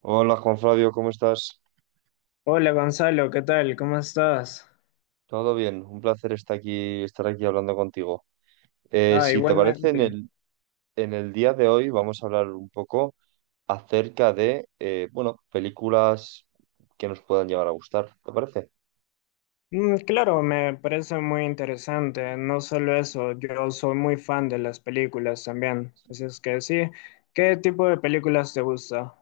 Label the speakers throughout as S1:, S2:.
S1: Hola Juan Flavio, ¿cómo estás?
S2: Hola Gonzalo, ¿qué tal? ¿Cómo estás?
S1: Todo bien, un placer estar aquí hablando contigo.
S2: Ah,
S1: Si te parece,
S2: igualmente.
S1: en el día de hoy vamos a hablar un poco acerca de, bueno, películas que nos puedan llegar a gustar, ¿te parece?
S2: Mm, claro, me parece muy interesante. No solo eso, yo soy muy fan de las películas también. Así es que sí, ¿qué tipo de películas te gusta?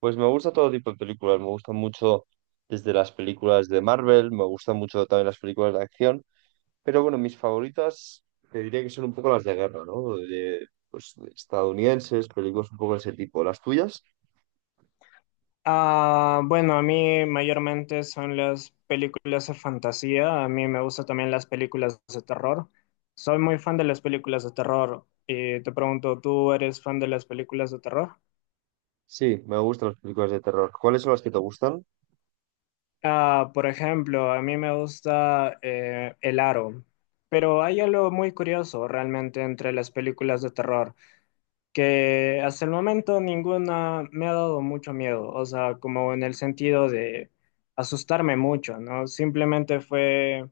S1: Pues me gusta todo tipo de películas, me gustan mucho desde las películas de Marvel, me gustan mucho también las películas de acción, pero bueno, mis favoritas te diría que son un poco las de guerra, ¿no? De, pues, de estadounidenses, películas un poco de ese tipo. ¿Las tuyas?
S2: Ah, bueno, a mí mayormente son las películas de fantasía. A mí me gustan también las películas de terror. Soy muy fan de las películas de terror. Y te pregunto, ¿tú eres fan de las películas de terror?
S1: Sí, me gustan las películas de terror. ¿Cuáles son las que te gustan?
S2: Ah, por ejemplo, a mí me gusta El Aro, pero hay algo muy curioso realmente entre las películas de terror, que hasta el momento ninguna me ha dado mucho miedo, o sea, como en el sentido de asustarme mucho, ¿no? Simplemente fue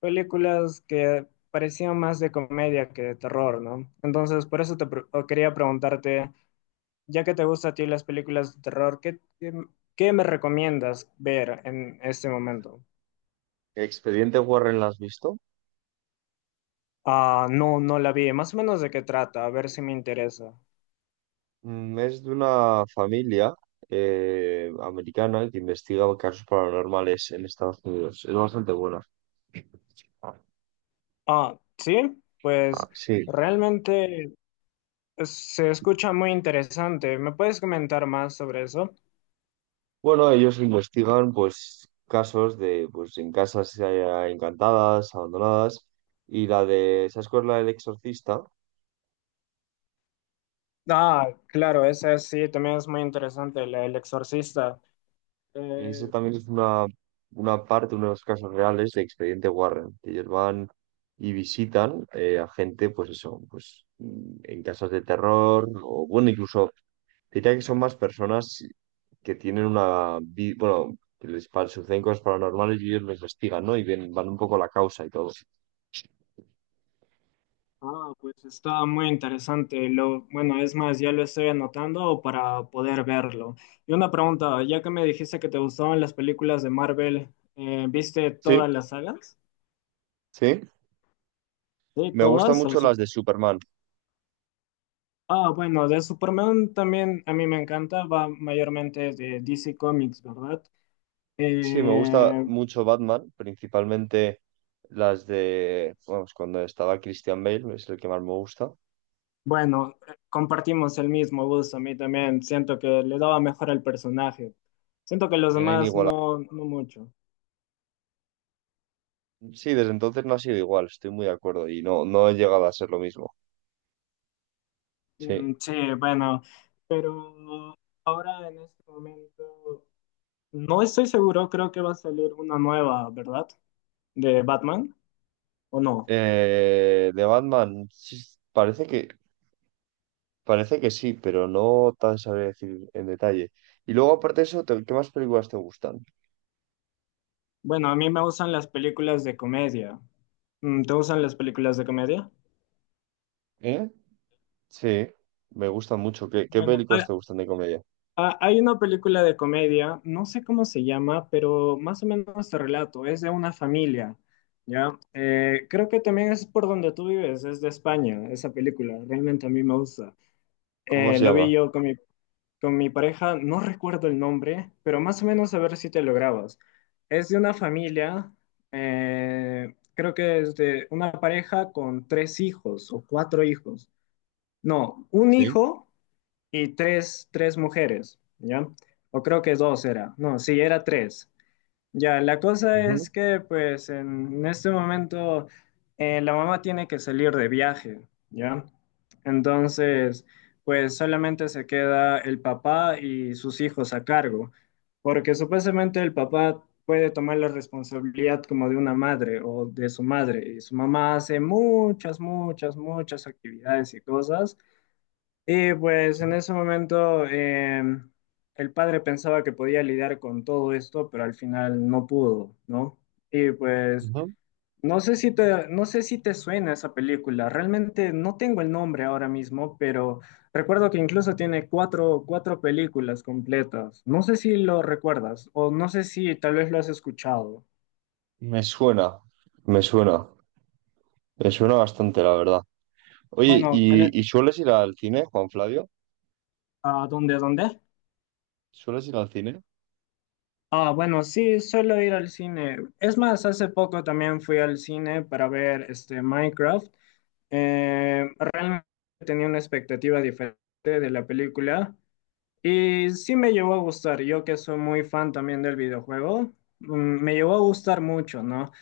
S2: películas que parecían más de comedia que de terror, ¿no? Entonces, por eso o quería preguntarte, ya que te gustan a ti las películas de terror, ¿ qué me recomiendas ver en este momento?
S1: Expediente Warren, ¿la has visto?
S2: Ah, no, no la vi. Más o menos de qué trata, a ver si me interesa.
S1: Mm, es de una familia americana que investiga casos paranormales en Estados Unidos. Es bastante buena.
S2: Ah, sí,
S1: Ajá.
S2: pues
S1: Sí.
S2: realmente se escucha muy interesante. ¿Me puedes comentar más sobre eso?
S1: Bueno, ellos investigan pues casos de pues en casas encantadas, abandonadas. Y la de, ¿sabes cuál es la del exorcista?
S2: Ah, claro, esa sí, también es muy interesante, El Exorcista.
S1: Ese
S2: Eh,
S1: también es una parte, uno de los casos reales de Expediente Warren, que ellos van y visitan a gente, pues eso, pues en casas de terror, o bueno, incluso diría que son más personas que tienen una, bueno, que les suceden cosas paranormales y ellos lo investigan, ¿no? Y ven, van un poco la causa y todo.
S2: ah, pues está muy interesante. Lo, bueno, es más, ya lo estoy anotando para poder verlo. Y una pregunta, ya que me dijiste que te gustaban las películas de Marvel, ¿viste
S1: Sí,
S2: todas las sagas?
S1: sí.
S2: Sí,
S1: Me gustan
S2: todas.
S1: mucho las de Superman.
S2: Ah, bueno, de Superman también a mí me encanta, va mayormente de DC Comics, ¿verdad?
S1: Sí, me gusta
S2: Eh,
S1: mucho Batman, principalmente las de, vamos, cuando estaba Christian Bale, es el que más me gusta.
S2: bueno, compartimos el mismo gusto, a mí también siento que le daba mejor al personaje. Siento que los
S1: Era
S2: demás
S1: inigualable.
S2: no, no mucho.
S1: Sí, desde entonces no ha sido igual, estoy muy de acuerdo y no, no he llegado a ser lo mismo. Sí.
S2: Mm, sí, bueno, pero ahora en este momento no estoy seguro, creo que va a salir una nueva, ¿verdad? De Batman, ¿o no?
S1: De Batman, sí, parece que, parece que sí, pero no tan sabré decir en detalle. Y luego, aparte de eso, ¿qué más películas te gustan?
S2: Bueno, a mí me gustan las películas de comedia. Mm, ¿te gustan las películas de comedia?
S1: ¿Eh? Sí, me gustan mucho. ¿ qué
S2: Bueno,
S1: películas te gustan de comedia?
S2: hay una película de comedia, no sé cómo se llama, pero más o menos te relato, es de una familia, ¿ya? Creo que también es por donde tú vives, es de España, esa película, realmente a mí me gusta.
S1: ¿Cómo se
S2: Lo vi
S1: llama?
S2: yo con con mi pareja, no recuerdo el nombre, pero más o menos a ver si te lo grabas. Es de una familia, creo que es de una pareja con tres hijos o cuatro hijos. No, un
S1: Sí.
S2: hijo y tres mujeres, ¿ya? O creo que dos era, no, sí, era tres. Ya, la cosa
S1: Ujú,
S2: es que pues en este momento la mamá tiene que salir de viaje, ¿ya? Entonces, pues solamente se queda el papá y sus hijos a cargo, porque supuestamente el papá puede tomar la responsabilidad como de una madre o de su madre, y su mamá hace muchas, muchas, muchas actividades y cosas y pues en
S1: sí,
S2: ese momento el padre pensaba que podía lidiar con todo esto, pero al final no pudo, ¿no? Y pues
S1: ujú.
S2: no sé si te, no sé si te suena esa película, realmente no tengo el nombre ahora mismo, pero recuerdo que incluso tiene cuatro películas completas. No sé si lo recuerdas o no sé si tal vez lo has escuchado.
S1: Me suena, me suena, me suena bastante, la verdad. Oye,
S2: Bueno,
S1: ¿ y sueles ir al cine, Juan Flavio?
S2: ¿a dónde, a dónde?
S1: ¿Sueles ir al cine?
S2: Ah, bueno, sí, suelo ir al cine. Es más, hace poco también fui al cine para ver este Minecraft. Realmente tenía una expectativa diferente de la película y sí me llevó a gustar. Yo que soy muy fan también del videojuego, mm, me llevó a gustar mucho, ¿no?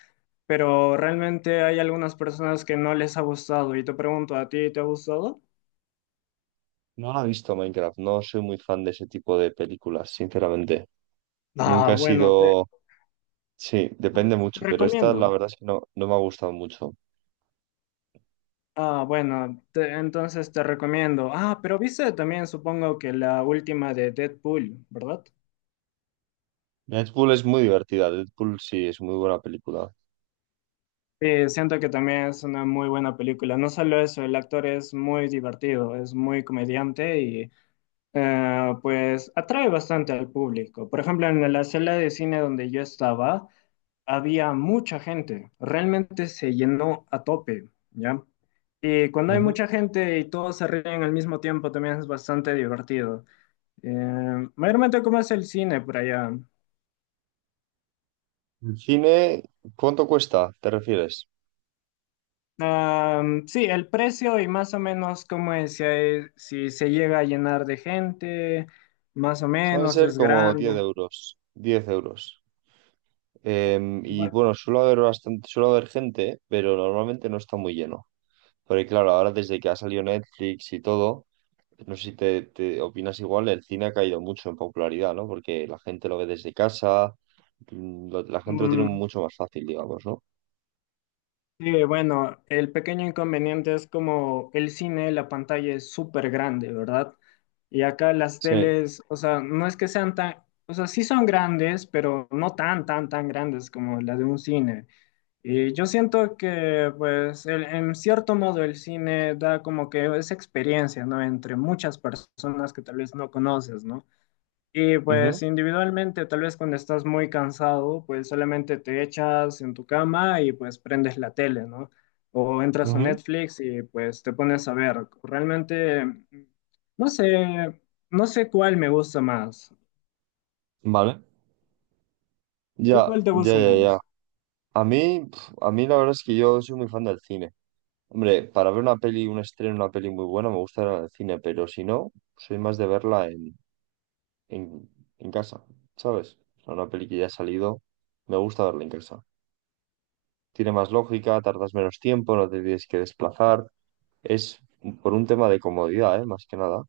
S2: Pero realmente hay algunas personas que no les ha gustado y te pregunto, ¿a ti te ha gustado?
S1: No la he visto Minecraft, no soy muy fan de ese tipo de películas, sinceramente.
S2: Ah,
S1: Nunca he
S2: bueno,
S1: sido... Sí, depende
S2: te
S1: mucho, pero esta
S2: recomiendo.
S1: la verdad es que no, no me ha gustado mucho.
S2: Ah, bueno, entonces te recomiendo. Ah, pero viste también, supongo que la última de Deadpool, ¿verdad?
S1: Deadpool es muy divertida, Deadpool sí es muy buena película.
S2: Sí, siento que también es una muy buena película. No solo eso, el actor es muy divertido, es muy comediante y pues atrae bastante al público. Por ejemplo, en la sala de cine donde yo estaba, había mucha gente. Realmente se llenó a tope, ¿ya? Y cuando hay
S1: Ujú.
S2: mucha gente y todos se ríen al mismo tiempo, también es bastante divertido. Mayormente, ¿cómo es el cine por allá?
S1: El cine, ¿cuánto cuesta? ¿Te refieres?
S2: Am, sí, el precio y más o menos cómo es, si se llega a llenar de gente, más o
S1: Suelen
S2: menos
S1: ser
S2: es
S1: como 10
S2: grande.
S1: euros, 10 euros.
S2: Bu-
S1: Y bueno, suele haber bastante, suele haber gente, pero normalmente no está muy lleno. Porque claro, ahora desde que ha salido Netflix y todo... No sé si te, te opinas igual, el cine ha caído mucho en popularidad, ¿no? Porque la gente lo ve desde casa, mm, la gente lo tiene
S2: mm,
S1: mucho más fácil, digamos, ¿no?
S2: sí, bueno, el pequeño inconveniente es como el cine, la pantalla es súper grande, ¿verdad? Y acá las
S1: Sí.
S2: teles, o sea, no es que sean tan, o sea, sí son grandes, pero no tan grandes como la de un cine. Y yo siento que, pues, en cierto modo el cine da como que esa experiencia, ¿no? Entre muchas personas que tal vez no conoces, ¿no? Y
S1: Ujú,
S2: pues individualmente, tal vez cuando estás muy cansado, pues solamente te echas en tu cama y pues prendes la tele, ¿no? O entras a
S1: ujú.
S2: Netflix y pues te pones a ver. Realmente, no sé, no sé cuál me gusta más.
S1: Vale.
S2: ¿A ti cuál te gusta
S1: Ya.
S2: más?
S1: A mí, pf, a mí la verdad es que yo soy muy fan del cine. Hombre, para ver una peli, un estreno, una peli muy buena, me gusta ir al cine, pero si no, soy más de verla en, en casa, ¿sabes? O sea, una peli que ya ha salido, me gusta verla en casa. Tiene más lógica, tardas menos tiempo, no te tienes que desplazar. Es por un tema de comodidad, ¿eh? Más que nada.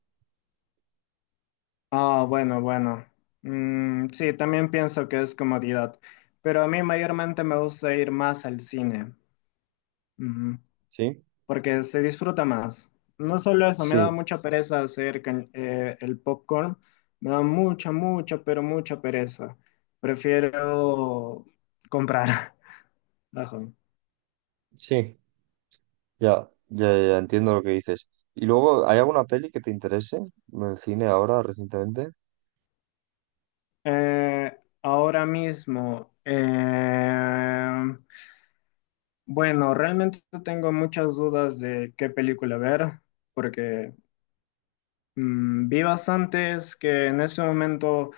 S2: Ah, bueno, bueno. Mm, sí, también pienso que es comodidad, pero a mí mayormente me gusta ir más al cine, ujú,
S1: Sí,
S2: porque se disfruta más. No solo eso, me da
S1: sí,
S2: mucha pereza hacer el popcorn, me da pero mucha pereza. Prefiero comprar. Ajá.
S1: sí. Ya entiendo lo que dices. ¿Y luego hay alguna peli que te interese en el cine ahora recientemente?
S2: Eh, ahora mismo, bueno, realmente tengo muchas dudas de qué película ver, porque mm, vi bastantes que en ese momento,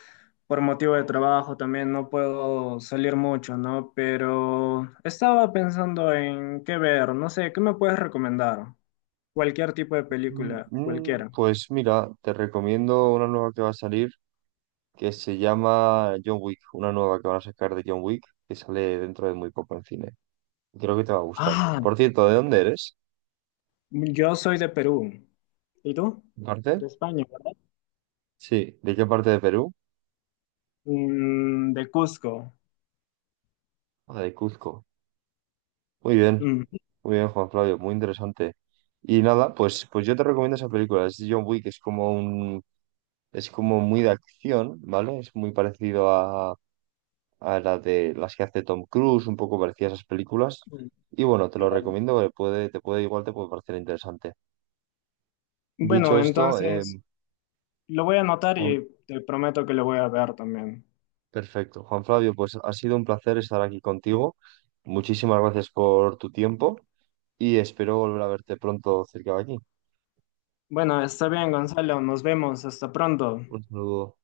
S2: por motivo de trabajo, también no puedo salir mucho, ¿no? Pero estaba pensando en qué ver, no sé, ¿qué me puedes recomendar? Cualquier tipo de película, cualquiera.
S1: Pues mira, te recomiendo una nueva que va a salir que se llama John Wick, una nueva que van a sacar de John Wick que sale dentro de muy poco en cine. Creo que te va a gustar.
S2: Ah,
S1: Por cierto, ¿de dónde eres?
S2: yo soy de Perú. ¿Y tú?
S1: ¿De
S2: De
S1: ¿parte?
S2: España, ¿verdad?
S1: Sí, ¿de qué parte de Perú?
S2: Mm, de Cusco.
S1: Ah, de Cuzco. Muy bien,
S2: Mm,
S1: muy bien, Juan Flavio, muy interesante. Y nada, pues, pues yo te recomiendo esa película, es John Wick, es como un, es como muy de acción, ¿vale? Es muy parecido a la de las que hace Tom Cruise, un poco parecida a esas películas. Y bueno, te lo
S2: claro.
S1: recomiendo, porque puede, te puede igual te puede parecer interesante. Dicho
S2: Bueno,
S1: esto,
S2: entonces lo voy a anotar
S1: Juan-
S2: y te prometo que lo voy a ver también.
S1: perfecto. Juan Flavio, pues ha sido un placer estar aquí contigo. Muchísimas gracias por tu tiempo y espero volver a verte pronto cerca de aquí.
S2: Bueno, está bien, Gonzalo. Nos vemos. Hasta pronto.
S1: Un saludo.